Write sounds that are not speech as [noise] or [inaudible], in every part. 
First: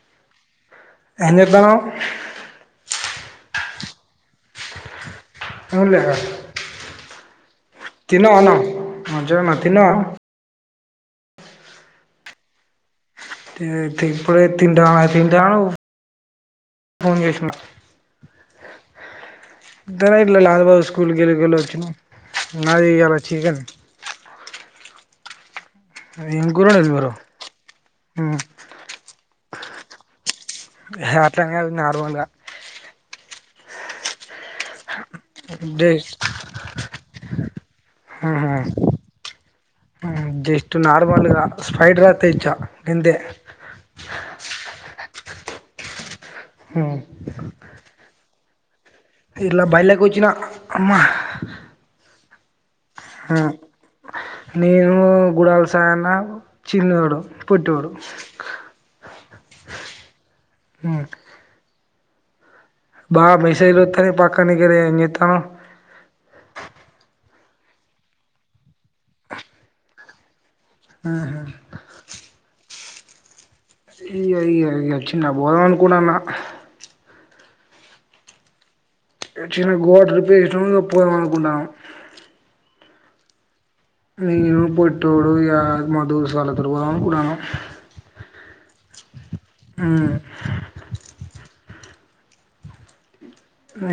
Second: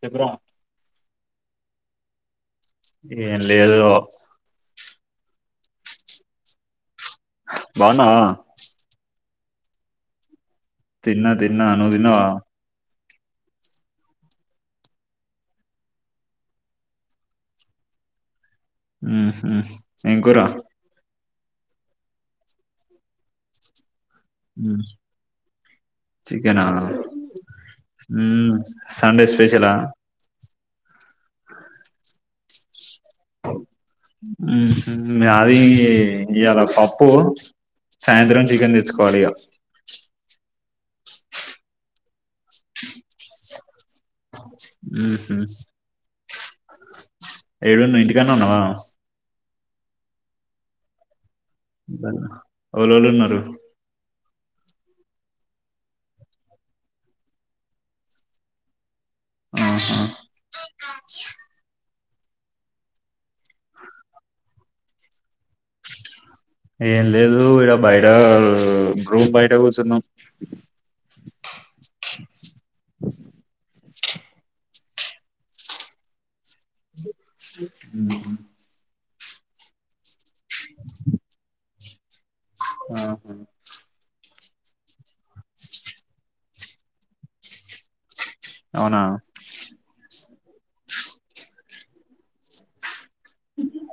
చెపురా ఏం చేత్తనవ్ ఏం లేదు ఊ లే బావున్నవా మంచిగ ఉన్న తిన్నవా తిన్నా తిన్నా నువు తిన్నవా ఇప్పుడు తింటా తింటాను ఫోన్ చేసినవ్ హ్మ్ హ్మ్ ఏంకూ రా గెల గెల వచ్చిన మాది ఇయ్యాల చికెన్ హ్మ్ ఏం చికెనా కూర వండిరు హ్మ్ మీరు సండే స్పెషలా హే హే అట్లని కాదు నార్మల్గా హ్మ్ హ్మ్ అది జస్ట్ ఇయ్యాల పప్పు సాయంత్రం చికెన్ తెచ్చుకోవాలి ఇగ ఇటు నార్మల్గా స్ట్రైడ్ గర్ త్తచ్చ గంతే హ్మ్ స్ హ్మ్ న్నవ ఇర్ల బైల్లెకొచ్చిన అమ్మ బన్న వోలోలు ఉన్నారు నేను గుడాల సాయన్న చిన్నోడు పొట్టోడు ఆహా. హ్మ్ బాగా మెసేజ్ లు వత్తనాయ్ పక్క నికర ఏం చేత్తనవ్ ఏం లేదు ఇడ బయట రూమ్ బయట కూర్చున్నాం. ఆహా అయ్యయ్యయో చిన్న బోదాం అనుకున్నాన్న హ్మ్ అక్చుల్లీ గోడర్పే పోదాం అనుకుంటామనం హ్మ్ నేను పోట్టోడు ఇగా మా దోస్త్ వాళ్ళతో ర పోదామనుకుంటానం అవునా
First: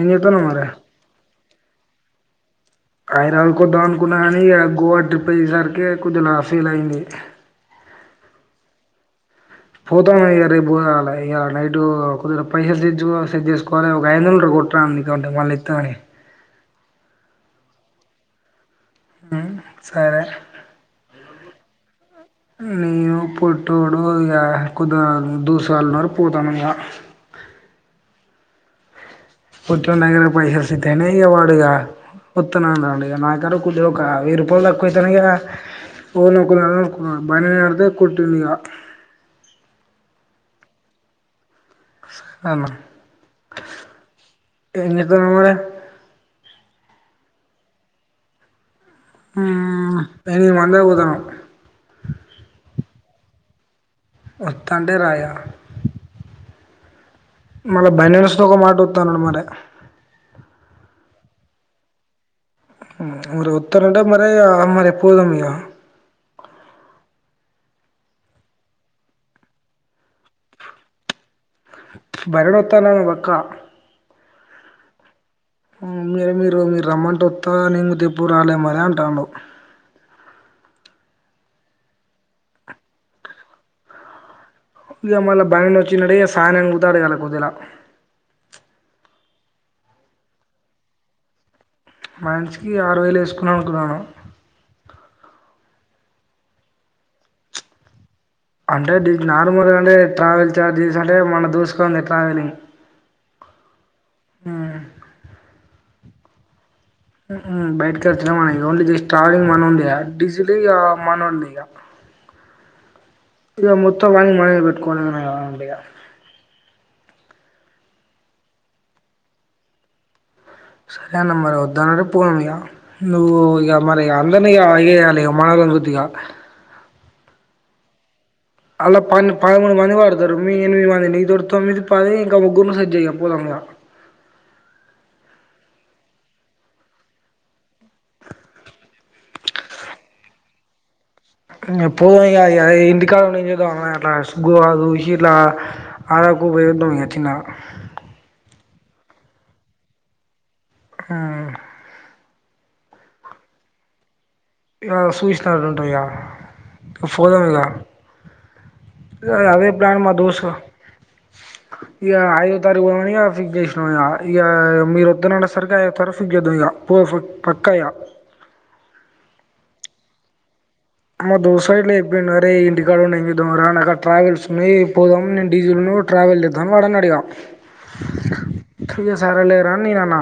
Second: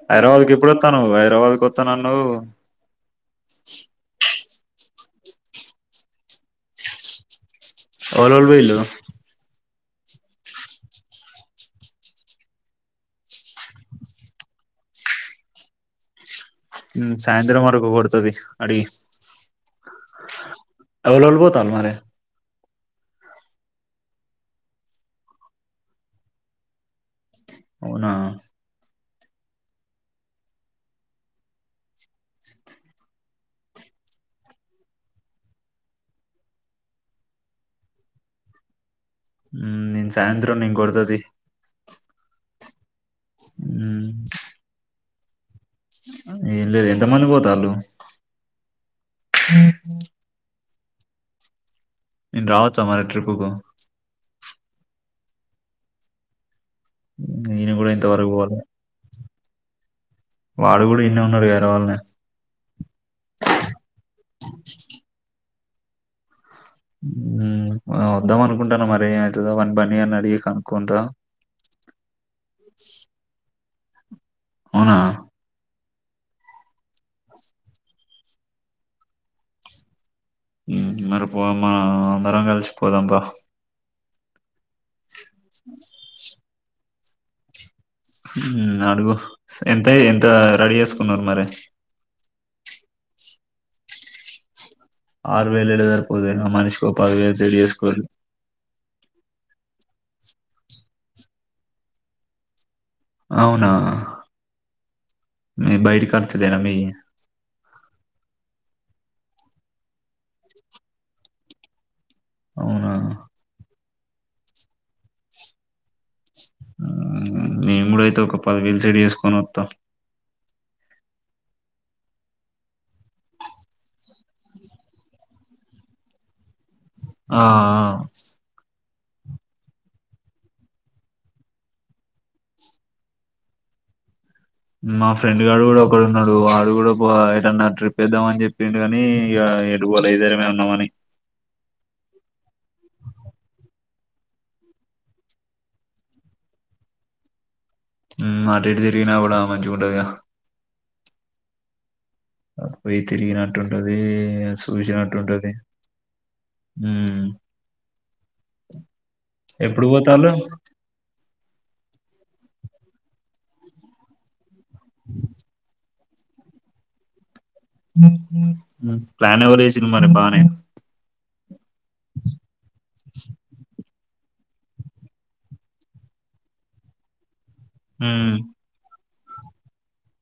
ఏం చేత్తన్నావ్ హైదరాబాద్ కు మరి ఎప్పుడు వత్తనవ్ హైదరాబాద్ పోత నన్నవ్ హైదరాబాద్కు వద్దాం అనుకున్నా కాని ఆ గోవా ట్రిప్ అయ్యేసరికి కొద్దిలా ఫెల్ అయింది ఓవలోవలు పోయిళ్ళు పోతాం ఇగా రేపు పోవలె ఇగా నైట్ కొద్దిగా పైసలుసేజు సెట్ చేసువాలి ఒక ఐదు వందలు ఉంటే కోట్ర నికాడుంటే మళ్ళీ ఇత్తగని ఉ సాయంత్రం వరకు కొడుతది అడి మ్మ్ సరే ఎవలెవలు పోతల్లు మరే నేను పోట్టోడు ఇగా కొద్దిగా దోస్తుగాల్లున్నారు పోతానం ఇంకా అవునా పొట్టొనీ దగ్గర పైసలు సేట్టయినయ్ ఇగ వాడు ఇగ వత్తనటండు నాకాడా కొద్దిగా ఒక వెయ్యి రూపాయలు తక్కువైతనాయ్ కదా ఎవలో ఒకలను మహేందర్ని అడిగితే కొట్టిండు ఇగ ఉమ్ నీన్ సాయంత్రం నిన్ కొడ్త తి అమ్మ ఊ ఏం చెత్తన్నావ్ మరే ఏం లేదు ఎంత మంది పోతల్లు ఊ [unintelligible] అందరం పోతనం నేను రావచ్చా మరి ట్రిప్పుకు వోత్తాంటె రాయ నేను మళ్ళ కూడా ఇంతవరకు [unintelligible] ఒక పోవాలి మాట ఒత్త అన్నాడు మరే వాడు గూడా ఇన్నె ఉన్నాడు కదరా వాళ్ళనే మరీ ఓత్తరంట మరీ ఇగ మరి పోదాం ఇగా ఊ ఆ వద్దాం అనుకుంటన మరి ఏమవుతదో మరి బన్నీ గాన్ని అడిగి కనుక్కుంట భరణోత్త అన్నాడు వాన్ని పట్కరా అవునా మీరు మీరు మీరు రమ్మంటే వత్త నేను రేపు రాలే మరీ అంటాడు మరిపోవమ్మా అందరం కలిసి పోదాం పా ఇగా మళ్ళ [unintelligible] వచ్చిండట [unintelligible] ఓదెల ఊ అడుగు ఎంత ఎంత రడీ చేసుకున్నారు మరే మనిషికి ఆరువేలు వేసుకుదాం అనుకున్నాను ఆరు వేలు ఏడ సరిపోతయ్ అన్న మనిషికి ఓ పదివేలు సెట్ చేసుకోర్రి అంటే దీని నార్మల్గా అంటే ట్రావెల్ చార్జెస్ అంటే మన దోస్తుగాన్దే ట్రావెలింగ్ అవునా మీయి బయిటి ఖర్చులేనా మీయి ఉ బయటకి వచ్చిన మన ఓన్లీ ట్రావేలింగ్ మనోంది డీజిల్ మనోంది ఇగ అవునా ఇగ మొత్తం వానికి మనమే పెట్టుకోవాలి వానికి ఇగ నేను గూడా ఆయితే ఒక పది వేలు సెట్ చేసుకొని వత్తా సరే అన్న మరి వద్దాన్నే పోదాం ఇగ నువ్వు ఇగ మరి అందరిని ఏగేయ్యాలి ఇగ మన [unintelligible] ఆ ఆ అల్ల పన్నే పదమూడు మంది పడతారు మీ ఎనిమిది మంది నీతోటి తొమ్మిది పది ఇంకా ముగ్గురుని సెట్ చేయ్ ఇగ పోదాం ఇగ మా ఫ్రెండ్ గాడు కూడా ఒక్కడు ఉన్నాడు వాడు గూడా ఏటన్నా త్రిపేద్దాం అని చెప్పిండు కాని ఇగ ఎటు పోలే ఇద్దరమే ఉన్నామని ఇగ పోదాం ఇగ ఇగ ఇంటికాడా ఉండి ఏం చేద్దాం అట్లా గోవాకు చూసి ఇట్లా ఆరకు పోయద్దాం ఇగ చిన్నగా హ్మ్ అటు ఇటు తిరిగిన కూడా మంచి గుంటదిగా. హ్మ్ అ పోయి తిరిగినట్టు ఉంటది. ఇగ చూసినట్టు ఉంటది. గా ఇగ మ్మ్ పోదాం ఇక అదే ఎప్పుడు ప్లాన్ మా పోతాళ్ళు దోస్త్ ఇగా ఐదోవ తారీఖు పోమనిగా ఫిక్స్ చేసినాంగా ఇగా మీరు వత్తన అనే సరికి ఐదో తారీఖు ఫిక్స్ చేద్దాం. ఇగా పో ప్ హు హు హ్మ్ ప్లాన్ ఎవరేస్ సినిమనే బానే అమ్మ దోస్ కా ఇట్లే చెప్పిండు ఆరే ఈ ఇంటికాడుండీ ఏమ్ చేద్దాం. రా అని నాక్ అర్ ట్రావెల్స్ ఉన్నాయి. పోదాము నేను డీజిల్ ను ట్రావెల్ తేద్దాము. వాడన్నాడిగా హ్మ్ ఇక సరేలే రా అని నేనే అన్నా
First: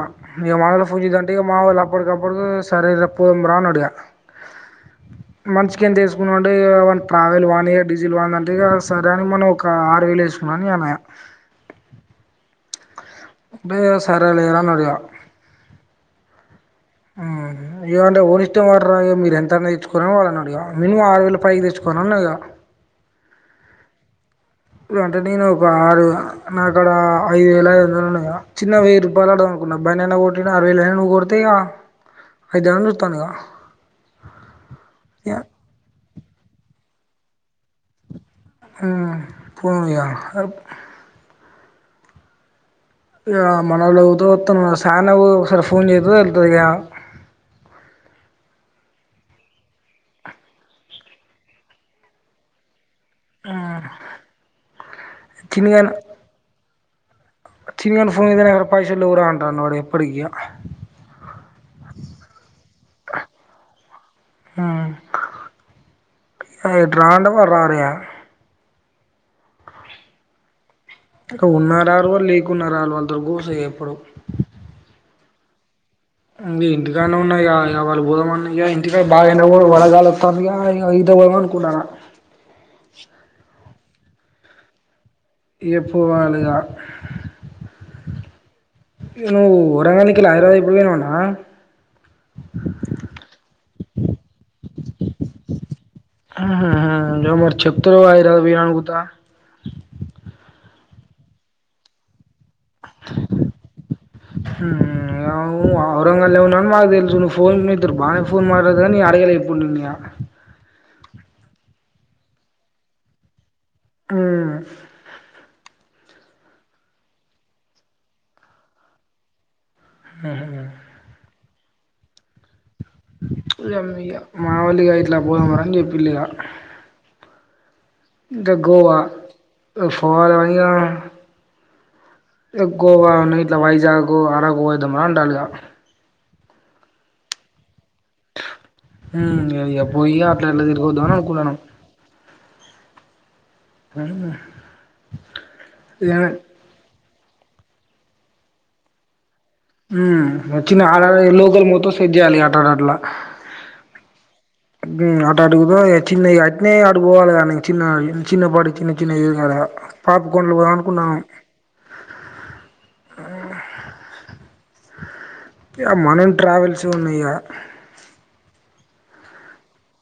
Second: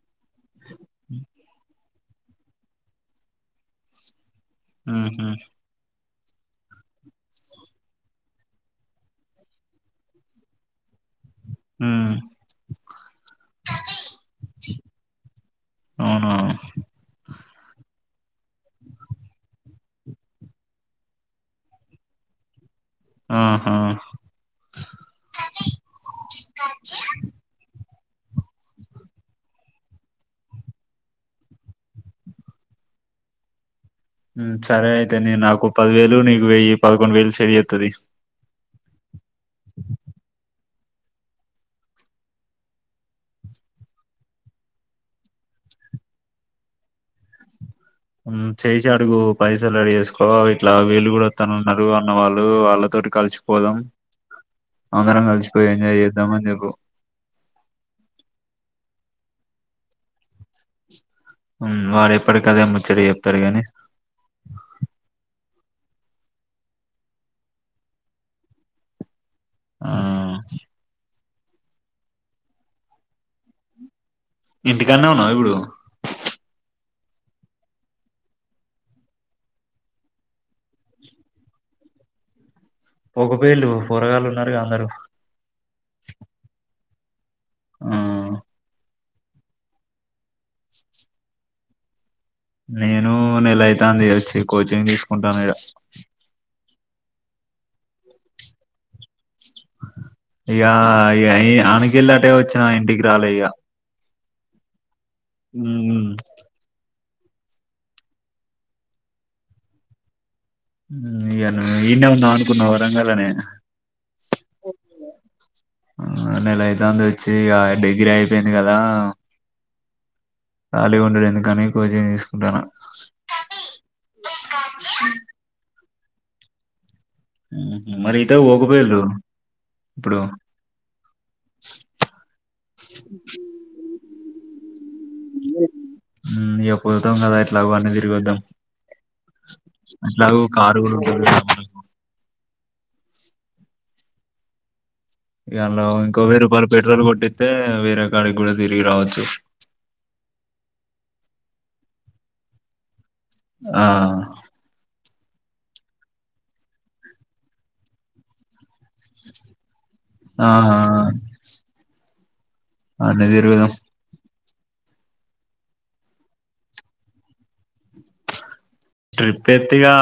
ఇగ మా వొళ్ళకు ఫోన్ చేద్దామంటే ఇగ మా వొళ్ల అప్ అప్పటికప్పుడుకి సరే రా పొందురా అన్నాడు. ఇగ ఉ హు మంచ్ కిింత్ వేస్ [unintelligible] ఇగ వాన్ ట్రావెల్ వాందిగా డీజిల్ వాంది అంటే ఇక సరే అని మనం ఒక ఆరు వేలు వేసుకున్నాని అన్న ఇగ హ్మ్ బే సరేలేరా అన్నాడిగా అవునా మ్మ్ ఇగా అంటే ఓ నిష్టం వానిదిరా ఇగ మీరు ఎంతన్నా ఇచ్చుకోరు రా వాడు అన్నాడు. ఇక మినిమం ఆరు వేల పైకి తెచ్చుకోనన్నా ఇగా ఆ హా ఇగ అంటే నేను ఒక ఆరు నాకాడా ఐదు వేలఐదు వందలు ఉ ఆ చిన్నగా వెయ్యి రూపాయలు అడగదాం అనుకున్నా బానేనా ఓటినే అరవైవ్లే నువ్వు కొడితే ఇక ఐదు [unintelligible] ఇత్తన్నాగా హ్మ్ సరే అయితేనే నాకు ఒక పదివేల్ ఇందులో నీకు వెయ్యి పదకొండు వేలు సేవ్ చేత్తది. హ్మ్ పొండీగా ఇగా మనళ్ళతో వత్తన చానా ఓ ఒకసారి ఫోన్ చేయాద్దు. వెళ్తూదిగా హ్మ్ చేసినా అడుగు పైసలు అడిగేసుకో ఇట్లా వీళ్లు కూడా వస్తానన్నారు. అన్నవాళ్ళు వాళ్ళతోటి కలిసిపోదాం. అందరం కలిసిపోయి ఎంజాయ్ చేద్దాం. అని చెప్పు చిన్ను గానికి ఫోన్ చేస్తేనోమో నా దగ్గర పైసలు లేవు. రా అంటుండు వాడు ఎప్పుడు అడిగినా హ్మ్ వాడు ఎప్పటికదేమోచ్చర చెప్తాడు. గాని హ్మ్ ఎమో ఇట రా అంటే వాడు రాడుగా ఆ ఇక ఉన్నారరారు కూడా లేకున్నారా వాళ్ళు వాళ్లతోటి గుర్చొని ఎప్పుడు ఇంటికానే ఉన్నావ ఇప్పుడు ఇం ఇంటికానే ఉన్నాయిగా ఆ ఆయా వాళ్ళు బూదమన్నాయి. గా ఇంటికా బాగా ఎండకూడ వలగాలుస్తాంది. గా ఇగ ఈతకు పోద్దాం అనుకుంటన ఒకబేల్లు పోరగాలు ఉన్నారుగా అందరు ఏ పోవాలిగా ఆ ఏ ను వరంగలి ఏరా ఇప్పుడు నేను నెలయితే వచ్చి కోచింగ్ తీసుకుంటాను ఈడ ఆహా హ యా ఏ య అనికాల అదే వచ్చిన ఇంటికి రాలేయ్యా హ్మ్ ఔంగ లే ఉనని మాద తె చ ఫోన్ తరుపాే ఫోన్ మాట్ా న అడయాాల ఏప్పుడువయయా ఇను ఈన్న ఉందాం అనుకున్న వరంగలనే ఊ ఆ నెల ఐతుంది వచ్చి డిగ్రీ అయిపోయింది కదా ఊ కానీ కోచింగ్ తీసుకుంటున్నా మగా మామూలుగా ఇట్లా పోద మ అని చెప్ప ఫుల్ గా మరి ఈతకు కా గోవా పోకపోయిల్లు ఇప్పుడు ఫల్ ఆనియా గోవా ఇట్లా వైజాగ్ అరకు పోయొద్దాం అండాలిగా ఇక పోతాం కదా ఇట్లాగ అనేది ద్దాం ఉమ్ ఇగ పోయి అట్లాగ కారు హు ఇలా ఇంకో వేయి రూపాయలు పెట్రోల్ కొట్టి అయితే వేరే కాడికి కూడా తిరిగి రావచ్చు ఉమ్ వచ్చిన ఆడ లోకల్ మొత్తం సెట్ చేయాలి ఎట్టాగో అట్లా ఆ అట్ట అడుగుదా చిన్న అట్నే ఆడుకోవాలి గాని చిన్న చిన్న పాడు చిన్న చిన్న ఇది కదా పాపి ఆ కొండలు పోధామ అనుకున్నాను అన్ని తిరుగుదాం ఇ మనం ట్రావెల్స్ ఉన్నాయా ట్రిప్ ఎత్తిగా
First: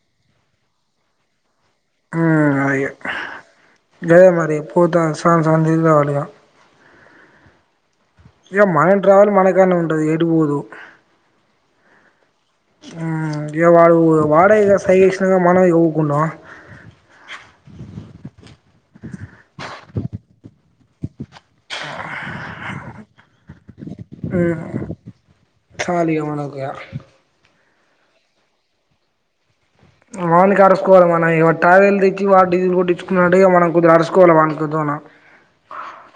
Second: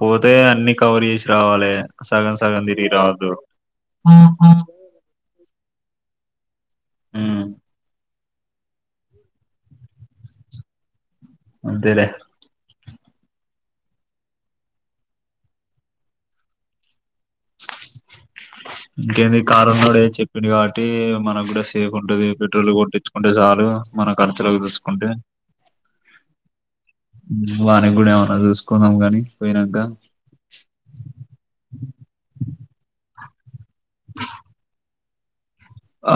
పోతే అన్ని కవర్ చేసి రావాలి సగం ఉమ్ సగం అదే ఇగ తిరిగి రావద్దు హు చందా కావాలిగ హు ఇ మనంట్రావల్ మనకన్ని ఉండది ఎడుపోదు అంతేలే ఇగ వాడు వాడే ఇగ సైగ చేశినకా మనం ఉకుంటమా ఇంకేంది కారణడ చెప్పింది కాబట్టి మనకు కూడా సేఫ్ ఉంటది పెట్రోల్ కొట్టించుకుంటే చాలు మన ఖర్చులోకి మ్మ్ తీసుకుంటే చాలు ఇగ మనకు ఇగ వాణికి కూడా ఏమైనా చూసుకుందం కానీ వాని కరసుకోవాలి మనం టైర్ తెచ్చి వాడు డీజిల్ కోటి నిడే మనం కుద్దిర అడుచకోవాలి వా దోన ఆ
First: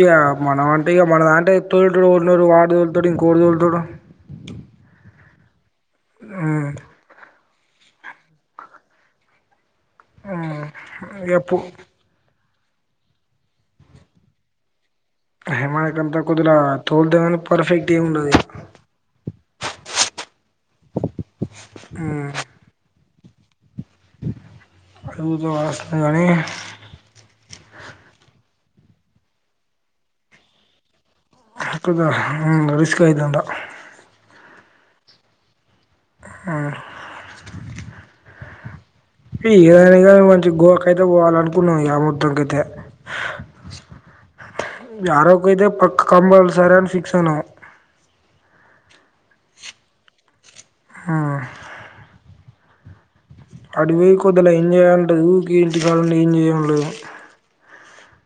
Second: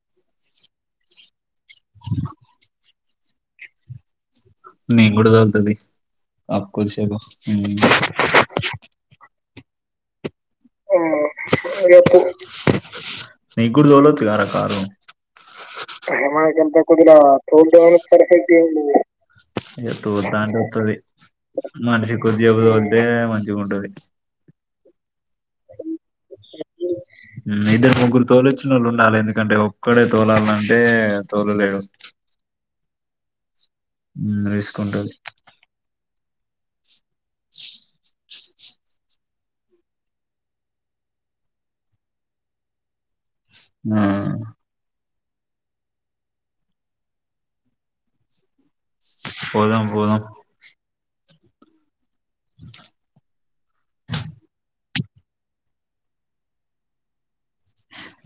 ఇగా మనం అంటే ఇగ మనద అంటే తోటు ఉన్నోరు వార్డు ల్టాడు ఇకోడు దోల్తాడు నేనూ కూడా డోల్తా తీ అకుష హు మ్మ్ మ్మ్ అ ఇగ పో ఎప్పుడు నీకు గుడు తోలచు గారా కారు మనకంత కొద్దిగా తోలుతం కానీ పర్ఫెక్ట్ ఏమి ఉండదు ఇగ తోల్తా అంటే ఒత్తది మనిషి ఉద్యోగం జూంటది [unintelligible] గాని ఇద్దరు ముగ్గురు తోలు వచ్చిన వాళ్ళు ఉండాలి ఎందుకంటే ఒక్కడే తోలాలంటే తోలలేడు కాకదా అస్కయిదంద మ్మ్ వేసుకుంటది ఆ [unintelligible] మంచి గోవా కై అయితే పోవాల అనుకున్నాం మొత్తం అయితే ఆ యారొక్క ఇతే పక్క కంపల్సర అని ఫిక్స్ అనం పోదాం పోదం ఆ అడి పోయి కొద్దిలే ఏం చేయాల లేదు ఊకంటి కాలండి ఏం చేయలేదు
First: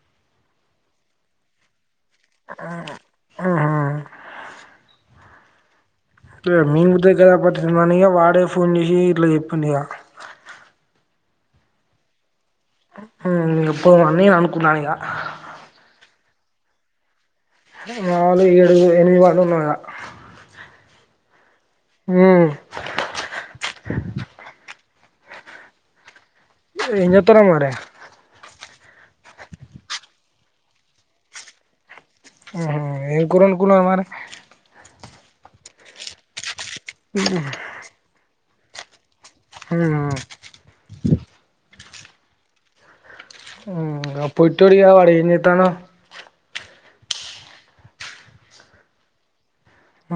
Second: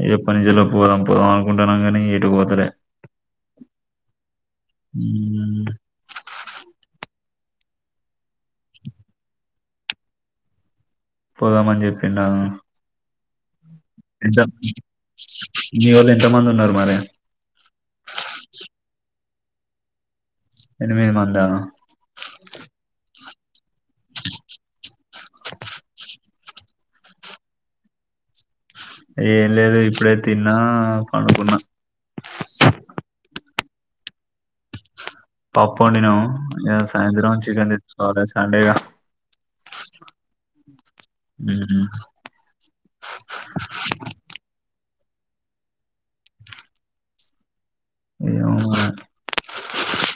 ఏద పని చేల్లో పోదాం పోదాం అనుకుంటున్నాం కాగానీ వటు పోతార ఆహా మ్మ్ మీ ముద దా పా వాడే ఫోన్ చేసి ఇట్లా చెప్పిండు ఇగ పోదామని చెపిండా అ పోన్న అనుకున్నానిద మీ వోళ్ళు ఎంత మంది ఉన్నారు మరి నాలుగు ఏడు ఎనిమి వ అనున్నా ఎనిమిది మంద హ ఇతర మారే ఏం లేదు ఇప్పుడే తిన్నా పనుకున్నా ఏంకోనుకు మరి పాప్ప వడినాో ఇ సాయంత్రం చికెన్ ఇ చండేగా హ హ్మ్ పోయిట్ పడి అనితాన ఏ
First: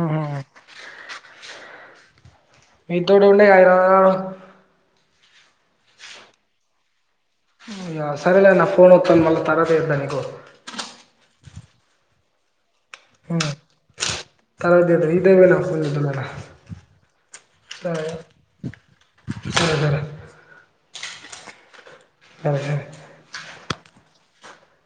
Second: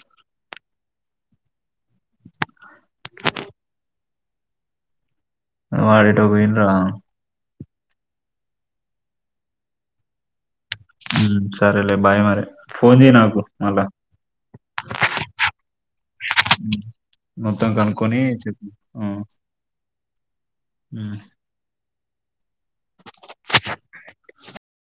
ఆహ మీీతోోడ ఉండ అయనా వాడిే ట పోంద సరేలే నా ఫోన్ వతాను మళ తర్త ఎందానికు సరేలే బాయ్ మరి ఫోన్ చేయ్య నాకు మళ్ళా తర్వాత చేత్తా ఇదే పోయినా ఫోన్ చేద్దాం మొత్తం సరే కనుక్కొని చెప్ప సరే సరే ఆ స